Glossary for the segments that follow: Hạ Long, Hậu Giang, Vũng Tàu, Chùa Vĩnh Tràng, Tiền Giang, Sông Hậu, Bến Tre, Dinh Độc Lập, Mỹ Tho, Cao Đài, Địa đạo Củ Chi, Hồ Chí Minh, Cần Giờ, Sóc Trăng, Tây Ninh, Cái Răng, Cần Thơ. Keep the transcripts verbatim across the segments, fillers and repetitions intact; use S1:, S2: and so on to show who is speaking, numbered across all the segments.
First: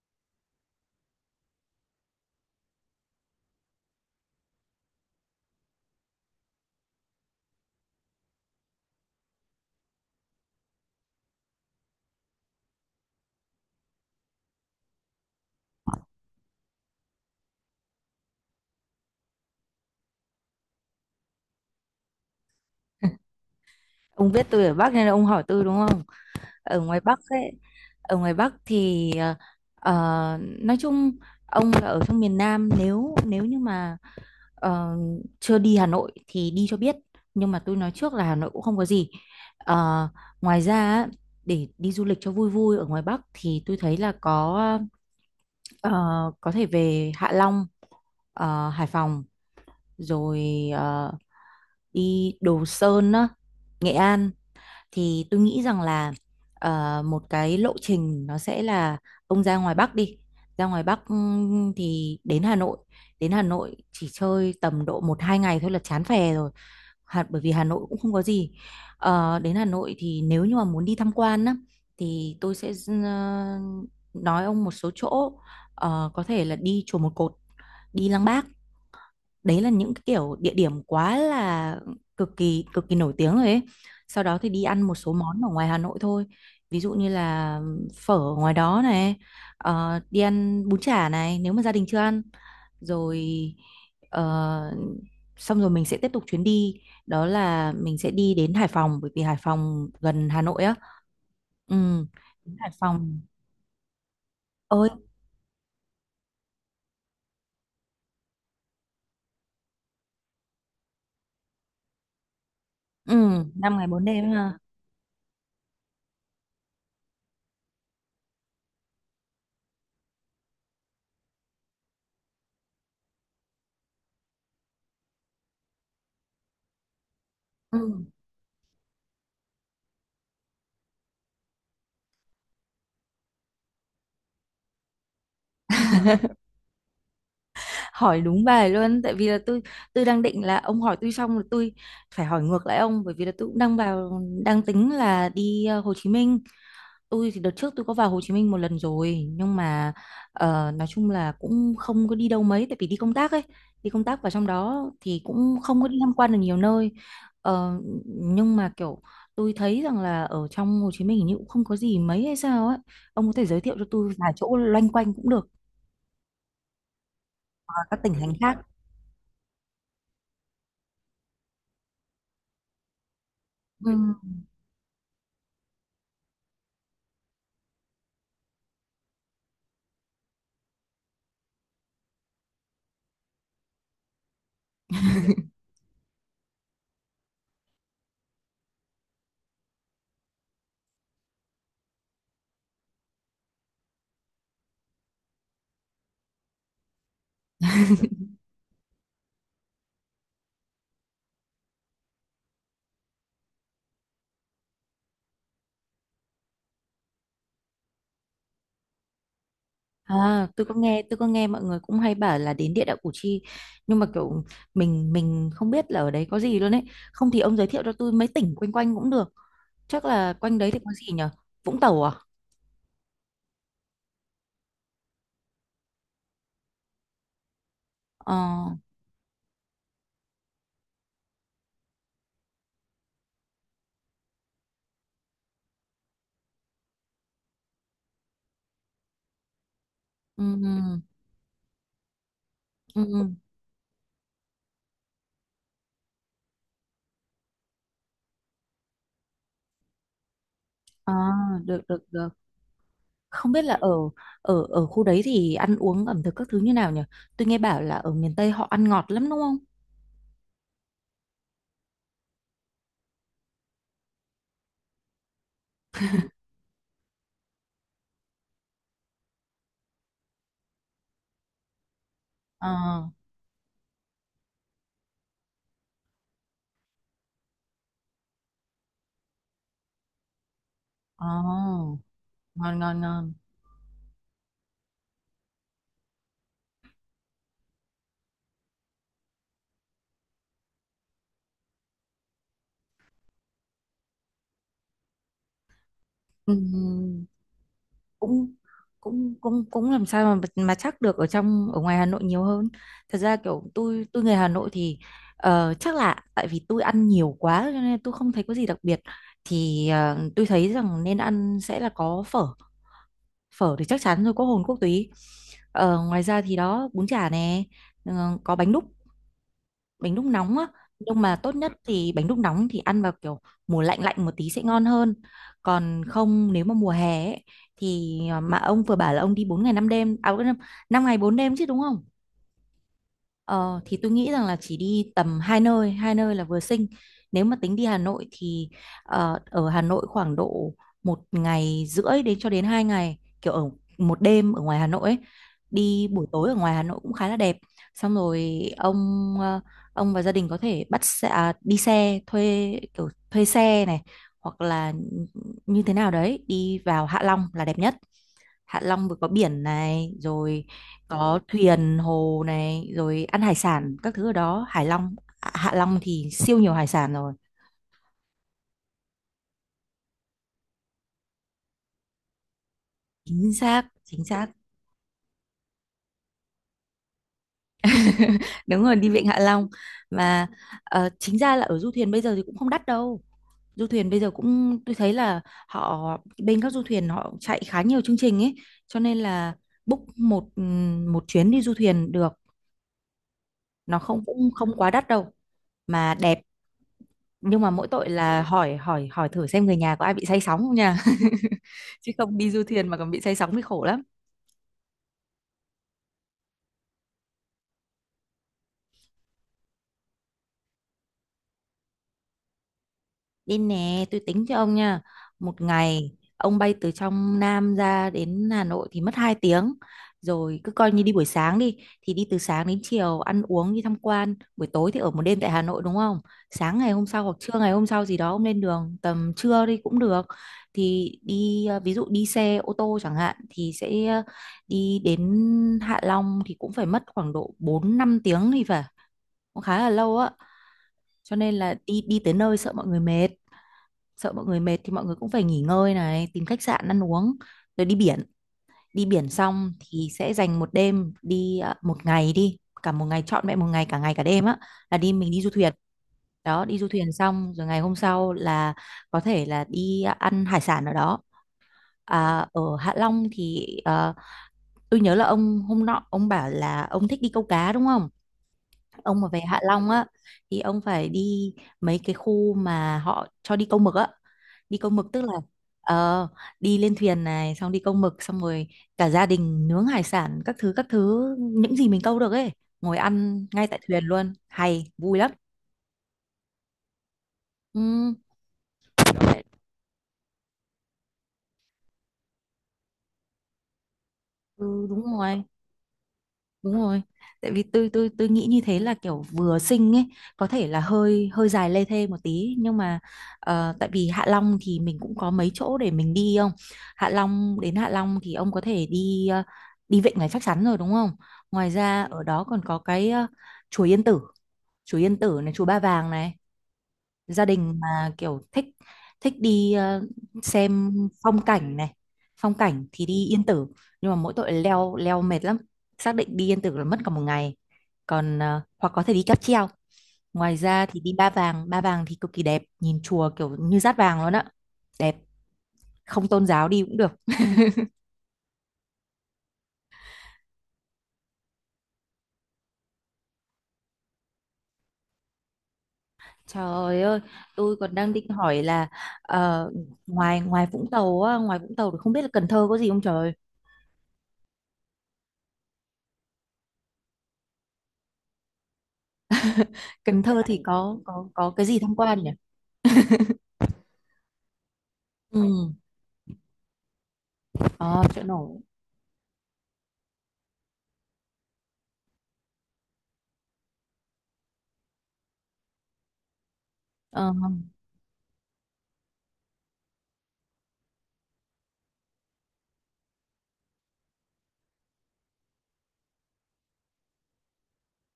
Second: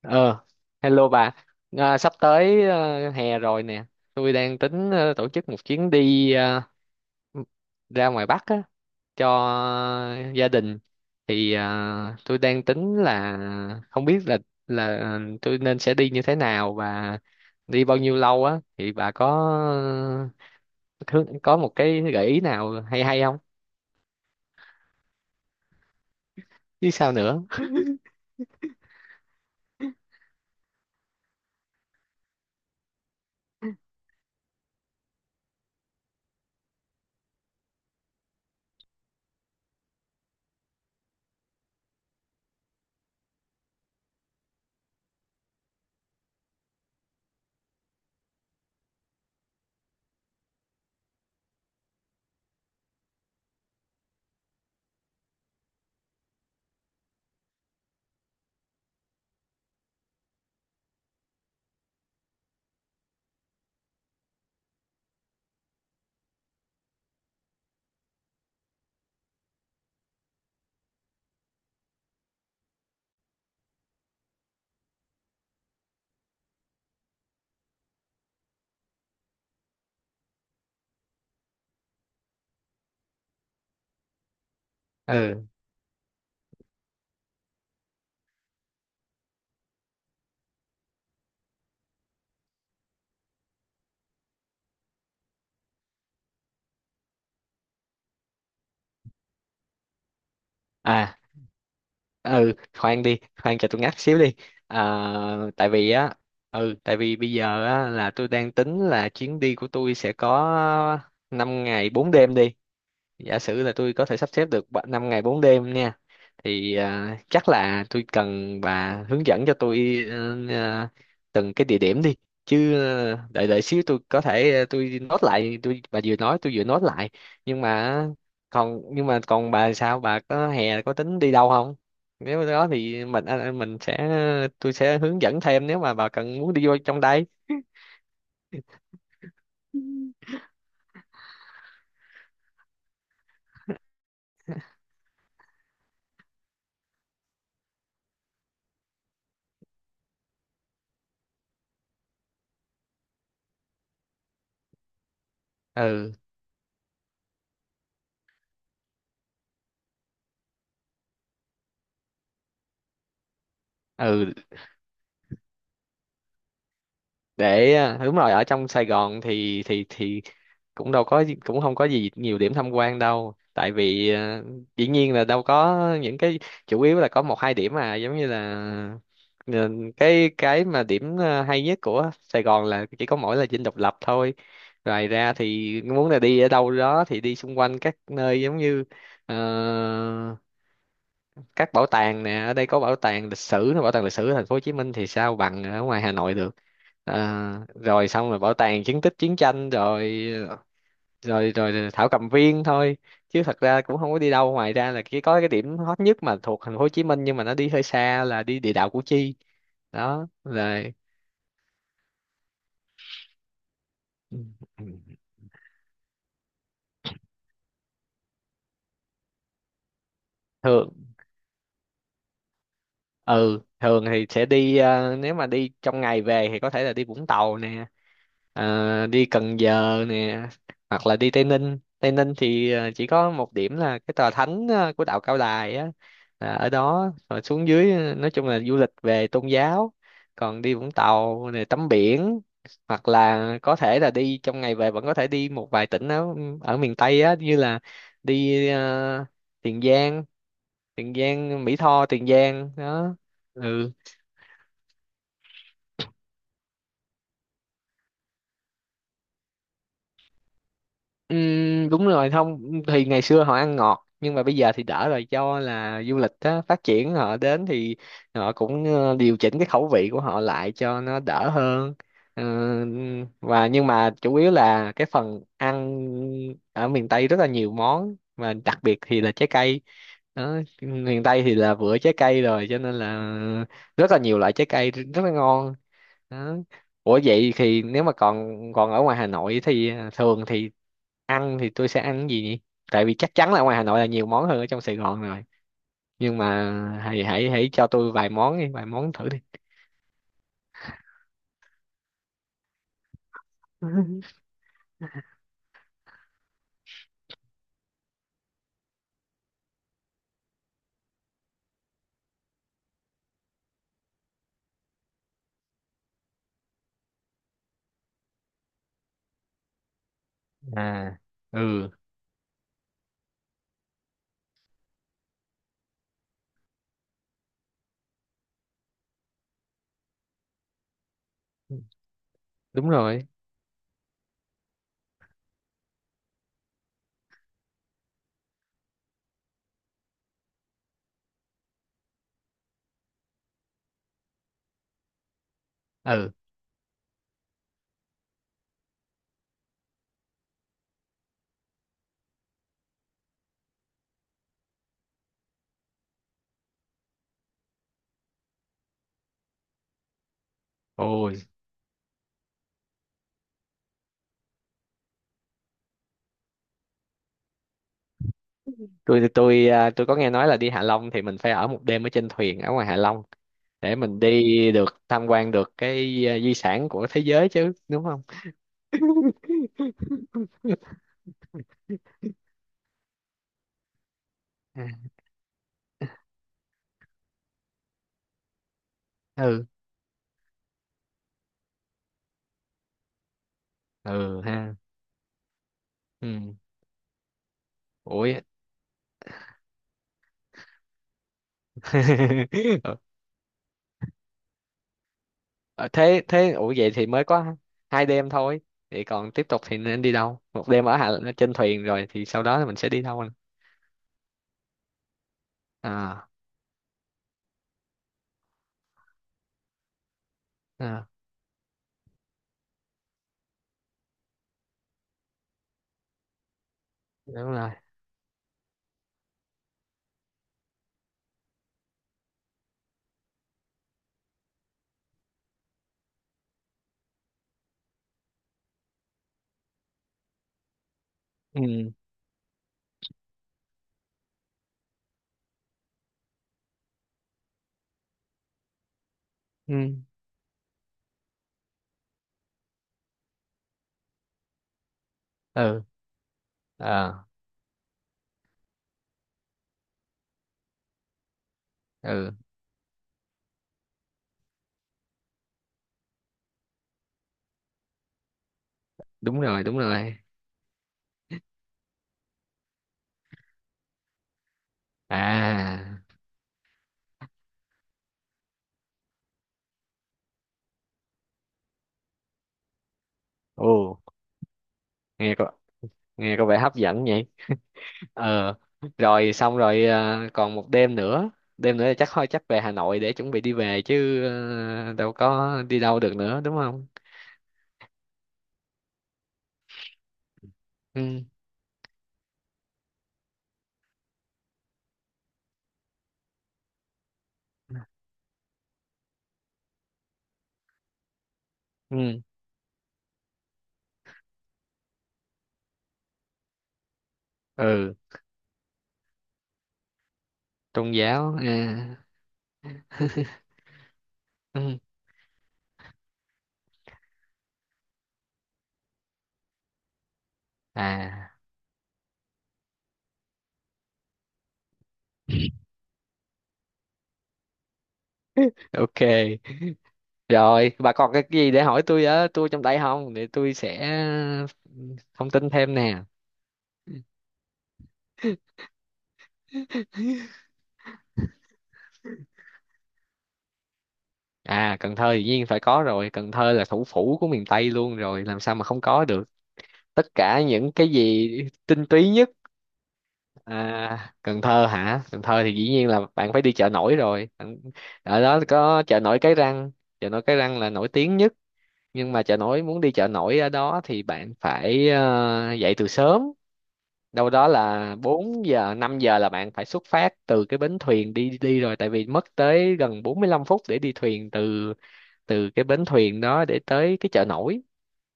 S1: Ờ, Hello bà. À, sắp tới ờ, hè rồi nè. Tôi đang tính ờ, tổ chức một chuyến đi ờ, ra ngoài Bắc á, cho gia đình. Thì ờ, tôi đang tính là không biết là là ờ, tôi nên sẽ đi như thế nào và đi bao nhiêu lâu á. Thì bà có có một cái gợi ý nào hay hay không?
S2: Ông biết tôi ở Bắc nên là ông hỏi tôi đúng không? Ở
S1: Chứ
S2: ngoài
S1: sao
S2: Bắc
S1: nữa?
S2: ấy, ở ngoài Bắc thì ờ, ờ, nói chung ông là ở trong miền Nam, nếu nếu như mà ờ, chưa đi Hà Nội thì đi cho biết. Nhưng mà tôi nói trước là Hà Nội cũng không có gì. Ờ, Ngoài ra á, để đi du lịch cho vui vui ở ngoài Bắc thì tôi thấy là có ờ, có thể về Hạ Long, ờ, Hải Phòng, rồi ờ, đi Đồ Sơn á, Nghệ An, thì tôi nghĩ rằng là ờ, một cái lộ trình nó sẽ là ông ra ngoài Bắc, đi ra ngoài Bắc, ừm, thì đến Hà Nội. Đến Hà Nội chỉ chơi tầm độ một hai ngày thôi là chán phè rồi. Hà, bởi vì Hà Nội cũng không có gì. Ờ, đến Hà Nội thì nếu như mà muốn đi tham quan á thì tôi sẽ ờ, nói ông một số chỗ. Ờ, có thể là đi chùa Một Cột, đi Lăng Bác. Đấy là những cái kiểu địa điểm quá là cực kỳ cực kỳ nổi tiếng rồi ấy. Sau đó thì đi ăn một số món
S1: Ừ.
S2: ở ngoài Hà Nội thôi, ví dụ như là phở ở ngoài đó này, ờ, đi ăn bún chả này, nếu mà gia đình chưa ăn rồi. ờ, Xong rồi mình sẽ tiếp tục chuyến đi, đó là mình sẽ đi đến Hải Phòng, bởi vì Hải Phòng gần Hà Nội á.
S1: À,
S2: Ừ.
S1: ừ,
S2: Đến Hải
S1: khoan đi,
S2: Phòng.
S1: khoan cho tôi ngắt xíu đi. À,
S2: Ơi.
S1: tại vì á, ừ, tại vì bây giờ á là tôi đang tính là chuyến đi của tôi sẽ có năm ngày bốn đêm đi,
S2: Ừ.
S1: giả sử là
S2: năm ngày
S1: tôi
S2: bốn
S1: có thể sắp
S2: đêm
S1: xếp
S2: ha.
S1: được năm ngày bốn đêm nha. Thì à, chắc là tôi cần bà hướng dẫn cho tôi ờ, ờ, từng cái địa điểm đi, chứ ờ, đợi đợi xíu, tôi có thể ờ, tôi nốt lại, tôi, bà vừa nói tôi vừa nốt lại. Nhưng mà,
S2: Ừ.
S1: còn nhưng mà còn bà, sao bà có hè, có tính đi đâu không? Nếu đó thì mình à, à, mình sẽ, tôi sẽ hướng dẫn thêm nếu mà bà cần muốn đi vô trong đây.
S2: Hỏi đúng bài luôn, tại vì là tôi tôi đang định là ông hỏi tôi xong rồi tôi phải hỏi ngược lại ông, bởi vì là tôi cũng đang vào, đang tính là đi ờ, Hồ Chí Minh. Tôi thì đợt trước tôi có vào Hồ Chí Minh một lần rồi, nhưng mà ờ, nói chung là cũng không có đi đâu mấy, tại vì đi công tác ấy. Đi công tác vào trong đó thì cũng không có đi
S1: Ừ,
S2: tham quan được nhiều nơi. Ờ, nhưng mà kiểu tôi thấy rằng là ở trong Hồ Chí Minh hình như cũng không có gì mấy hay sao ấy. Ông có thể giới thiệu cho tôi vài
S1: ừ.
S2: chỗ loanh quanh cũng được,
S1: Để
S2: ở
S1: à,
S2: các tỉnh
S1: đúng
S2: thành
S1: rồi, ở
S2: khác.
S1: trong Sài Gòn thì thì thì cũng đâu có, cũng không có gì nhiều điểm tham quan đâu, tại
S2: Ừ.
S1: vì ờ, dĩ nhiên là đâu có những cái, chủ yếu là có một hai điểm mà giống như là ờ, cái cái mà điểm ờ, hay nhất của Sài Gòn là chỉ có mỗi là Dinh Độc Lập thôi. Ngoài ra thì muốn là đi ở đâu đó thì đi xung quanh các nơi giống như ờ, các bảo tàng nè, ở đây có bảo tàng lịch sử, bảo tàng lịch sử ở thành phố Hồ Chí Minh thì sao bằng ở ngoài Hà Nội được. Ờ, Rồi xong rồi bảo tàng chứng tích chiến tranh, rồi rồi rồi rồi thảo cầm viên thôi, chứ thật ra cũng không có đi đâu, ngoài ra là cái có cái điểm hot nhất mà thuộc thành phố Hồ Chí Minh nhưng mà nó đi hơi xa là đi địa đạo Củ Chi. Đó
S2: À, tôi có
S1: rồi.
S2: nghe tôi có nghe mọi người cũng hay bảo là đến địa đạo Củ Chi, nhưng mà kiểu mình mình không biết là ở đấy có gì luôn ấy. Không thì ông giới thiệu cho tôi mấy tỉnh quanh quanh cũng được. Chắc là quanh đấy thì có
S1: thường
S2: gì nhở? Vũng Tàu à?
S1: ừ Thường thì sẽ đi ờ, nếu mà đi trong ngày về thì có thể là đi Vũng Tàu nè,
S2: Ờ.
S1: Ờ, đi Cần Giờ nè, hoặc là đi Tây Ninh. Tây Ninh thì ờ, chỉ có một điểm là cái tòa thánh ờ, của đạo Cao Đài á, là ở đó. Rồi xuống dưới ờ, nói chung là du lịch về tôn giáo.
S2: Ừ.
S1: Còn đi Vũng Tàu này tắm biển,
S2: Ừ.
S1: hoặc
S2: Ừ.
S1: là có thể là đi trong ngày về vẫn có thể đi một vài tỉnh ở ở miền Tây á, như là đi ờ, Tiền Giang, Tiền
S2: À,
S1: Giang Mỹ
S2: được, được,
S1: Tho, Tiền
S2: được.
S1: Giang đó.
S2: Không biết là ở,
S1: Ừ.
S2: ở ở khu đấy thì ăn uống ẩm thực các thứ như nào nhở? Tôi nghe bảo là ở miền Tây họ ăn ngọt lắm đúng không?
S1: Ừm, đúng rồi, không thì ngày xưa họ ăn ngọt nhưng mà bây giờ thì đỡ rồi, do là du lịch á phát triển, họ đến thì họ cũng ờ, điều chỉnh cái khẩu vị của họ lại cho nó đỡ hơn. Ờ,
S2: Ờ.
S1: và nhưng mà chủ yếu là cái phần ăn ở miền Tây rất là nhiều món, và đặc biệt thì là trái cây đó. Miền Tây thì là
S2: Ờ.
S1: vựa trái cây rồi
S2: Ngon,
S1: cho nên
S2: ngon,
S1: là
S2: ngon.
S1: rất là nhiều loại trái cây, rất là ngon. Đó. Ủa vậy thì nếu mà còn còn ở ngoài Hà Nội thì à, thường thì ăn thì tôi sẽ ăn cái gì nhỉ? Tại vì chắc chắn là ngoài Hà Nội là nhiều món hơn ở trong Sài Gòn rồi. Nhưng
S2: Ừ.
S1: mà hãy hãy hãy cho tôi vài
S2: cũng
S1: món đi, vài món thử
S2: cũng
S1: đi.
S2: cũng cũng làm sao mà mà chắc được ở trong, ở ngoài Hà Nội nhiều hơn. Thật ra kiểu tôi tôi người Hà Nội thì ờ, chắc là tại vì tôi ăn nhiều quá cho nên tôi không thấy có gì đặc biệt. Thì ờ, tôi thấy rằng nên ăn sẽ là có phở. Phở thì chắc chắn rồi, có hồn quốc túy. Ờ, ngoài ra thì đó, bún chả nè. Ờ, có bánh đúc, bánh đúc nóng á.
S1: À,
S2: Nhưng mà tốt nhất
S1: ừ,
S2: thì bánh đúc nóng thì ăn vào kiểu mùa lạnh lạnh một tí sẽ ngon hơn. Còn không nếu mà mùa hè ấy, thì ờ, mà ông vừa bảo là ông đi bốn ngày năm đêm à? năm ngày bốn đêm chứ đúng không?
S1: đúng rồi.
S2: Ờ, thì tôi nghĩ rằng là chỉ đi tầm hai nơi, hai nơi là vừa xinh. Nếu mà tính đi Hà Nội thì ờ, ở Hà Nội khoảng độ một ngày rưỡi đến cho đến hai ngày, kiểu ở một đêm ở ngoài Hà Nội ấy. Đi buổi
S1: Ừ.
S2: tối ở ngoài Hà Nội cũng khá là đẹp. Xong rồi ông, ờ, ông và gia đình có thể bắt xe, à, đi xe thuê, kiểu thuê xe này, hoặc là như thế nào đấy đi vào Hạ Long là đẹp nhất. Hạ Long vừa có biển này, rồi có
S1: Ôi,
S2: thuyền hồ này, rồi ăn hải sản các thứ ở đó. Hải Long, à, Hạ Long thì siêu nhiều hải sản rồi.
S1: tôi tôi à, tôi có nghe nói là đi Hạ Long thì mình phải ở một đêm ở trên thuyền ở ngoài Hạ Long
S2: Chính xác,
S1: để mình
S2: chính xác.
S1: đi được, tham quan được cái à, di sản của thế giới chứ, đúng không?
S2: Đúng rồi, đi Vịnh Hạ Long mà. Ờ, chính ra là ở du thuyền bây giờ thì cũng không đắt đâu. Du thuyền bây giờ cũng
S1: À,
S2: tôi thấy là họ, bên các du thuyền họ chạy khá nhiều chương trình ấy, cho nên là
S1: ừ,
S2: book một, ừm, một chuyến đi du thuyền được. Nó không,
S1: ừ
S2: cũng không
S1: ha.
S2: quá đắt đâu mà đẹp.
S1: Ừ.
S2: Nhưng mà mỗi tội
S1: Ủa.
S2: là hỏi hỏi hỏi thử xem người nhà có ai bị say sóng không nha. Chứ không đi du thuyền mà còn bị say sóng thì khổ lắm.
S1: Ờ, thế thế ủa vậy thì mới có hai đêm thôi, vậy còn tiếp tục thì nên đi đâu? Một đêm ở Hà, trên thuyền rồi thì sau đó thì mình sẽ đi đâu anh?
S2: Đi nè, tôi tính cho ông nha. Một ngày
S1: À,
S2: ông bay từ trong Nam ra đến Hà Nội thì mất hai tiếng. Rồi cứ coi như
S1: à,
S2: đi buổi sáng đi, thì đi từ sáng đến chiều ăn uống đi tham quan, buổi tối thì ở một đêm tại Hà Nội đúng không? Sáng ngày hôm sau hoặc
S1: đúng
S2: trưa
S1: rồi.
S2: ngày hôm sau gì đó ông lên đường tầm trưa đi cũng được. Thì đi, ờ, ví dụ đi xe ô tô chẳng hạn thì sẽ, ờ, đi đến Hạ Long thì cũng phải mất khoảng độ bốn năm tiếng thì phải. Cũng khá là lâu á. Cho nên là
S1: Ừ,
S2: đi, đi tới nơi sợ mọi người mệt, sợ mọi người mệt thì mọi người cũng phải nghỉ ngơi này, tìm khách sạn, ăn uống, rồi đi biển. Đi biển xong
S1: ừ,
S2: thì sẽ dành một đêm đi, à, một ngày đi, cả một ngày, trọn vẹn một ngày, cả ngày cả đêm á, là đi, mình đi du thuyền.
S1: ừ.
S2: Đó, đi du thuyền
S1: À,
S2: xong rồi ngày hôm sau là có thể là đi, à, ăn hải sản ở đó.
S1: ừ,
S2: À, ở Hạ Long thì à, tôi nhớ là ông hôm nọ ông bảo là ông thích đi câu cá đúng không? Ông mà về
S1: đúng
S2: Hạ
S1: rồi, đúng
S2: Long á
S1: rồi.
S2: thì ông phải đi mấy cái khu mà họ cho đi câu mực á. Đi câu mực tức là
S1: À,
S2: ờ, đi lên thuyền này, xong đi câu mực xong rồi cả gia đình nướng hải sản các thứ, các thứ những gì mình câu được ấy, ngồi ăn ngay
S1: ồ,
S2: tại thuyền luôn hay vui lắm.
S1: nghe có, nghe có vẻ hấp dẫn nhỉ.
S2: Ừ.
S1: Ờ. Rồi xong rồi à, còn một đêm nữa. Đêm nữa thì chắc thôi, chắc về Hà Nội để chuẩn bị đi về chứ,
S2: Ừ,
S1: ờ,
S2: đúng
S1: đâu
S2: rồi.
S1: có đi đâu được nữa, đúng
S2: Đúng
S1: không?
S2: rồi. Tại vì tôi tôi tôi nghĩ như thế là kiểu vừa sinh ấy, có thể là
S1: Ừ,
S2: hơi hơi dài lê thê một tí nhưng mà ờ, tại vì Hạ Long thì mình cũng có mấy chỗ để mình đi không? Hạ Long, đến Hạ Long thì ông có thể đi, ờ, đi Vịnh Ngoài Phách Sắn rồi đúng không? Ngoài ra
S1: ừ,
S2: ở đó còn có cái, ờ, chùa Yên Tử, chùa Yên Tử này, chùa Ba Vàng này, gia đình
S1: ừ.
S2: mà kiểu thích, thích đi, ờ, xem
S1: Tôn giáo
S2: phong cảnh này.
S1: à.
S2: Phong cảnh thì đi Yên Tử, nhưng mà mỗi tội
S1: Ừ.
S2: leo leo mệt lắm. Xác định đi Yên Tử là mất cả một ngày. Còn ờ, hoặc có thể đi cáp treo. Ngoài ra thì đi Ba
S1: À,
S2: Vàng. Ba Vàng thì cực kỳ đẹp, nhìn chùa kiểu như dát vàng luôn á. Đẹp. Không tôn giáo đi cũng được.
S1: ok, rồi bà còn cái gì để hỏi tôi á, tôi trong tay không để tôi sẽ ừ, thông tin thêm nè.
S2: Trời ơi, tôi còn đang định hỏi là ờ, ngoài, ngoài Vũng Tàu á, ngoài Vũng Tàu thì không biết là Cần Thơ có gì không trời.
S1: À, Cần Thơ dĩ nhiên phải có rồi, Cần Thơ là thủ phủ của miền Tây luôn rồi, làm sao mà không có được, tất
S2: Cần Thơ
S1: cả
S2: thì
S1: những cái
S2: có có
S1: gì
S2: có cái gì
S1: tinh
S2: tham
S1: túy
S2: quan nhỉ?
S1: nhất. À, Cần Thơ hả? Cần Thơ thì dĩ
S2: Ừ.
S1: nhiên là bạn phải đi chợ nổi rồi. Bạn-
S2: Ờ,
S1: ở
S2: chợ
S1: đó
S2: nổi.
S1: có chợ nổi Cái Răng, chợ nổi Cái Răng là nổi tiếng nhất. Nhưng mà chợ nổi, muốn đi chợ nổi ở đó thì bạn phải ờ, dậy từ sớm, đâu
S2: Ờ,
S1: đó là bốn giờ năm giờ là bạn phải xuất phát từ cái bến thuyền đi đi rồi, tại vì mất tới gần bốn mươi lăm phút để đi thuyền từ, từ cái bến thuyền đó để tới cái chợ nổi,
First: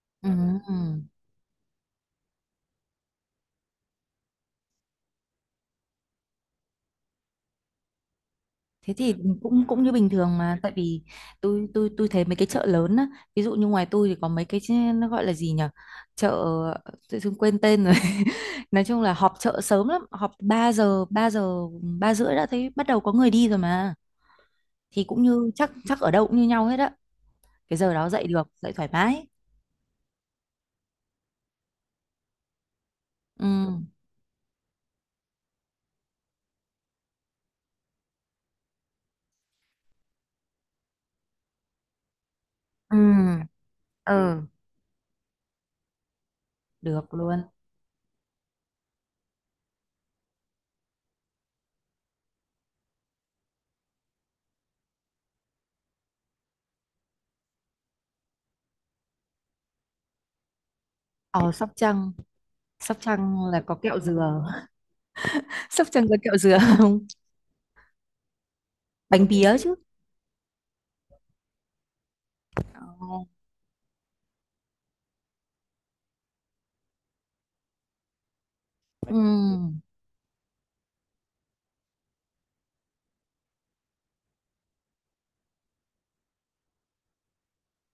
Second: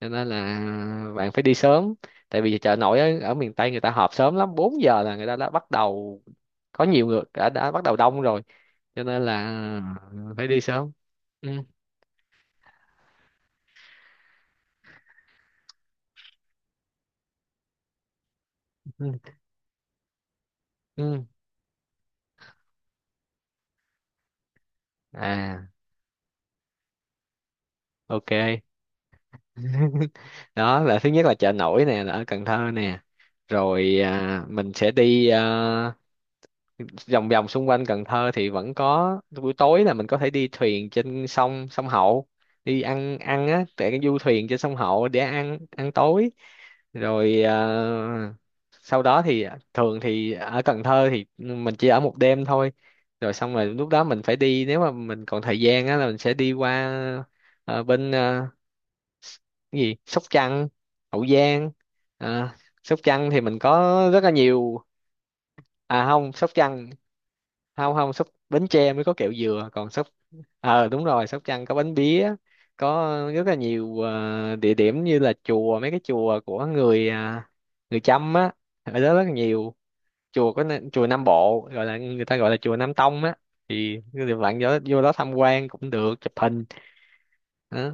S1: cho nên
S2: ừ,
S1: là
S2: ừ.
S1: bạn phải đi sớm. Tại vì chợ nổi ở, ở miền Tây người ta họp sớm lắm, bốn giờ là người ta đã bắt đầu, có nhiều người đã, đã bắt đầu đông rồi,
S2: Thế
S1: cho
S2: thì
S1: nên là
S2: cũng cũng như bình thường
S1: phải
S2: mà,
S1: đi
S2: tại
S1: sớm.
S2: vì
S1: Ừ,
S2: tôi tôi tôi thấy mấy cái chợ lớn á, ví dụ như ngoài tôi thì có mấy cái ch- nó gọi là gì nhỉ? Chợ tự dưng quên tên rồi. Nói chung là
S1: ừ,
S2: họp chợ sớm lắm, họp ba giờ,
S1: ừ.
S2: ba giờ, ba rưỡi đã thấy bắt đầu có người đi rồi mà. Thì cũng như
S1: À,
S2: chắc chắc ở đâu cũng như nhau hết á. Cái giờ đó dậy được,
S1: ok.
S2: dậy thoải mái.
S1: Đó là thứ nhất là chợ nổi nè, là ở Cần Thơ nè.
S2: Ừ.
S1: Rồi à, mình sẽ đi à, vòng vòng xung quanh Cần Thơ thì vẫn có. Buổi tối là mình có thể đi thuyền trên sông sông Hậu, đi
S2: Ừ.
S1: ăn ăn á tại cái du
S2: Ừ,
S1: thuyền trên sông Hậu để ăn ăn tối.
S2: được luôn.
S1: Rồi à, sau đó thì thường thì ở Cần Thơ thì mình chỉ ở một đêm thôi, rồi xong rồi lúc đó mình phải đi. Nếu mà mình còn thời gian á là mình sẽ đi qua ờ, bên ờ, cái gì, Sóc Trăng, Hậu
S2: Ờ, Sóc
S1: Giang.
S2: Trăng,
S1: À,
S2: Sóc
S1: Sóc Trăng thì
S2: Trăng
S1: mình
S2: là có kẹo
S1: có rất là
S2: dừa.
S1: nhiều.
S2: Sóc Trăng
S1: À
S2: có
S1: không,
S2: kẹo
S1: Sóc
S2: dừa.
S1: Trăng, không không, Sóc, Bến Tre mới có
S2: Bánh
S1: kẹo
S2: pía
S1: dừa,
S2: chứ.
S1: còn Sóc, ờ đúng rồi, Sóc Trăng có bánh pía, có
S2: Ồ,
S1: rất là nhiều ờ, địa điểm như là chùa, mấy cái chùa của người à, người Chăm á, ở đó rất là nhiều
S2: ừ,
S1: chùa. Có n- chùa Nam Bộ gọi là, người ta gọi là chùa Nam Tông á, thì bạn vô, vô đó tham quan cũng được, chụp hình đó.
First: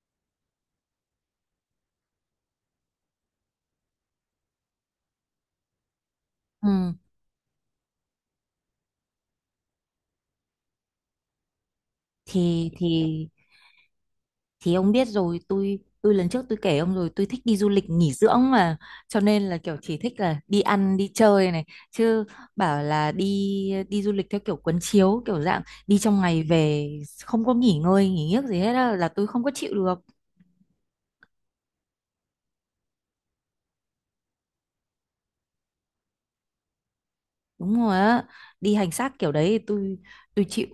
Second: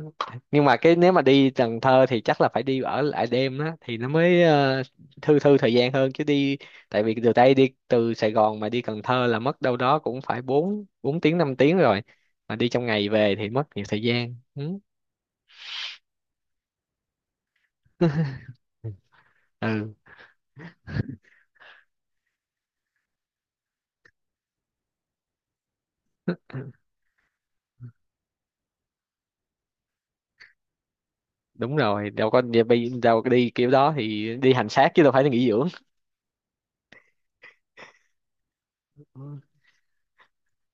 S1: Nhưng mà cái nếu mà đi Cần Thơ thì chắc là phải đi ở lại đêm đó thì nó mới ờ, thư thư thời gian hơn, chứ đi,
S2: ừ.
S1: tại vì từ đây đi, từ Sài Gòn mà đi Cần Thơ là mất đâu đó cũng phải bốn bốn tiếng năm tiếng rồi, mà đi
S2: thì
S1: trong
S2: thì
S1: ngày về thì mất nhiều thời gian.
S2: thì
S1: Ừ.
S2: ông biết rồi, tôi tôi lần trước tôi kể ông rồi, tôi thích đi du lịch nghỉ dưỡng mà, cho nên là kiểu
S1: Ừ
S2: chỉ thích là đi ăn đi chơi này, chứ bảo là đi, đi du lịch theo kiểu quấn chiếu kiểu dạng đi trong ngày về, không có nghỉ ngơi nghỉ giấc gì hết á, là tôi không có chịu được.
S1: đúng rồi, đâu có đi đâu có đi kiểu đó thì đi hành xác chứ đâu phải là nghỉ dưỡng.
S2: Đúng rồi á. Đi hành xác kiểu đấy thì tôi tôi chịu.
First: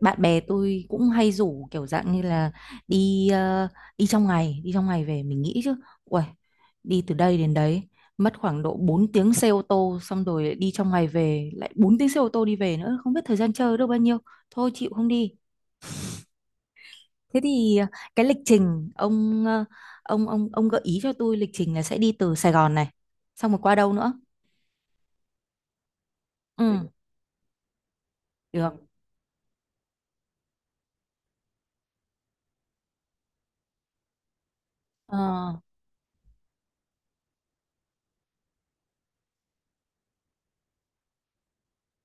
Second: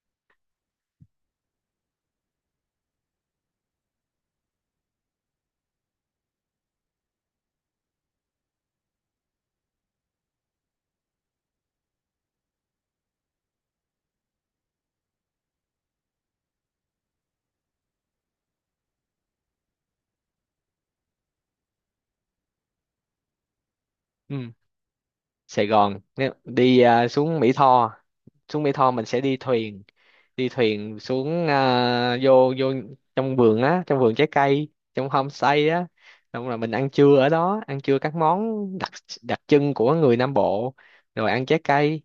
S2: Bạn bè tôi cũng hay rủ kiểu dạng như là đi, ờ, đi trong ngày đi trong ngày về, mình nghĩ chứ, uầy, đi từ đây đến đấy mất khoảng độ bốn tiếng xe ô tô xong rồi lại đi trong ngày về lại bốn tiếng xe ô tô đi về nữa, không biết thời gian chơi được bao nhiêu. Thôi chịu không đi. Thế thì ờ, cái lịch trình ông, ờ, ông ông ông gợi ý cho tôi lịch trình là sẽ đi từ Sài Gòn này xong rồi qua đâu nữa.
S1: Ừ. Sài Gòn, Nếu- đi
S2: Ừ.
S1: à, xuống Mỹ Tho, xuống Mỹ
S2: Được.
S1: Tho mình sẽ đi thuyền, đi thuyền xuống à, vô vô trong vườn á, trong vườn trái cây, trong
S2: Ờ,
S1: homestay á, xong rồi mình ăn trưa ở đó, ăn trưa các món đặc đặc trưng của người Nam Bộ, rồi ăn trái cây.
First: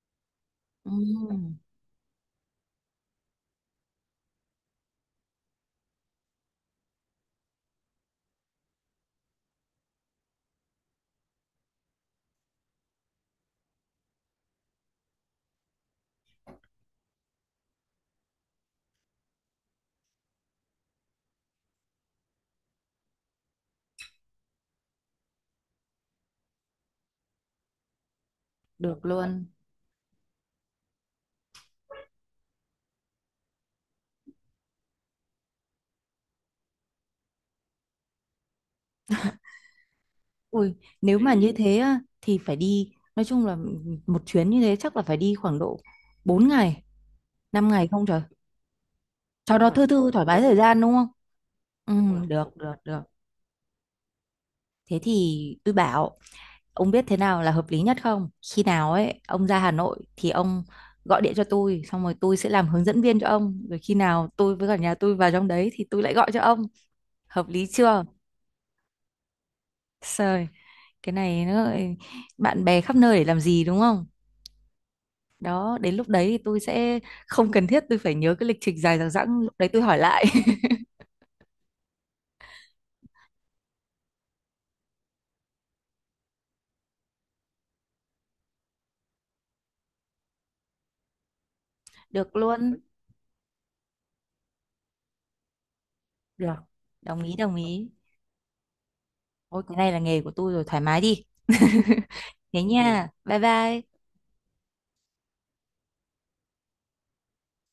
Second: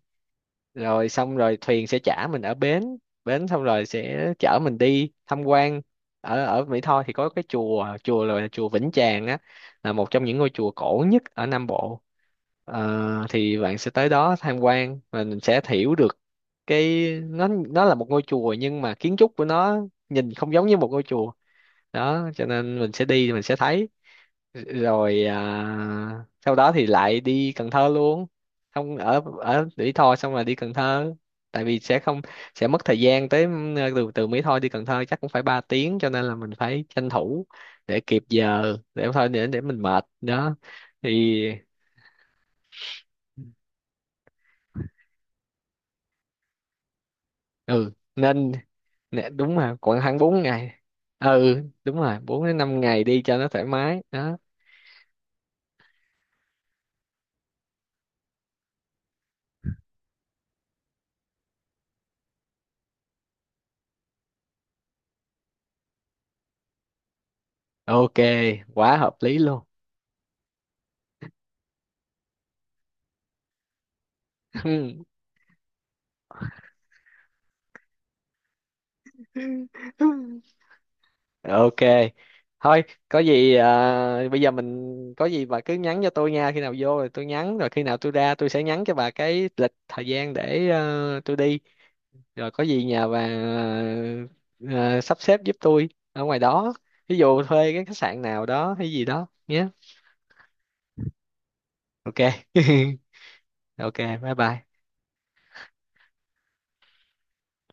S1: Rồi xong rồi
S2: ừ,
S1: thuyền sẽ chở mình ở bến bến, xong rồi sẽ chở mình đi tham quan. Ở ở Mỹ Tho thì có cái chùa chùa là chùa Vĩnh Tràng á, là một trong những ngôi chùa cổ nhất ở Nam Bộ. Ờ, thì bạn sẽ tới đó tham quan và mình sẽ hiểu được cái nó nó là một ngôi chùa nhưng mà kiến trúc của nó nhìn không giống như một ngôi chùa đó, cho nên mình sẽ đi thì mình sẽ thấy. Rồi à, sau đó thì lại đi Cần Thơ luôn, không,
S2: được
S1: ở
S2: luôn.
S1: ở Mỹ Tho xong rồi đi Cần Thơ, tại vì sẽ không, sẽ mất thời gian tới. ờ, từ Từ Mỹ Tho đi Cần Thơ chắc cũng phải ba tiếng, cho nên là mình phải tranh thủ để kịp giờ, để thôi, để để mình mệt đó
S2: Ui,
S1: thì.
S2: nếu mà như thế á, thì phải đi, nói chung là một chuyến như thế chắc là phải đi khoảng độ bốn ngày, năm ngày
S1: Ừ
S2: không trời.
S1: nên nè, đúng
S2: Cho đúng nó
S1: mà
S2: thư
S1: khoảng
S2: thư
S1: khoảng
S2: thoải mái
S1: bốn
S2: thời
S1: ngày
S2: gian đúng không?
S1: Ừ
S2: Ừ,
S1: đúng
S2: đúng
S1: rồi,
S2: rồi,
S1: bốn
S2: được,
S1: đến
S2: được,
S1: năm
S2: được.
S1: ngày đi cho nó thoải mái đó.
S2: Thế thì tôi bảo, ông biết thế nào là hợp lý nhất không? Khi nào ấy, ông ra Hà Nội thì ông gọi điện cho tôi, xong rồi tôi sẽ làm hướng dẫn viên cho ông. Rồi khi nào tôi với cả nhà tôi vào trong đấy thì tôi lại gọi cho ông. Hợp lý chưa?
S1: Ok, quá hợp lý luôn.
S2: Trời, cái này nó lại bạn bè khắp nơi để làm gì đúng không? Đó, đến lúc đấy thì tôi sẽ không cần thiết tôi phải nhớ cái lịch trình dài dằng dẵng. Lúc đấy tôi hỏi lại.
S1: Ok, thôi, có gì à, bây giờ mình, có gì bà cứ nhắn cho tôi nha, khi nào vô rồi tôi nhắn, rồi khi nào tôi ra tôi sẽ nhắn cho bà cái lịch thời gian để ờ, tôi đi,
S2: Được
S1: rồi có
S2: luôn.
S1: gì nhà bà ờ, sắp xếp giúp tôi ở ngoài
S2: Được.
S1: đó, ví
S2: Đồng ý,
S1: dụ
S2: đồng
S1: thuê cái
S2: ý.
S1: khách sạn nào đó hay gì đó
S2: Ôi
S1: nhé.
S2: cái này là nghề của tôi rồi, thoải mái đi.
S1: Ok.
S2: Thế nha, bye
S1: Ok,
S2: bye.
S1: bye bye.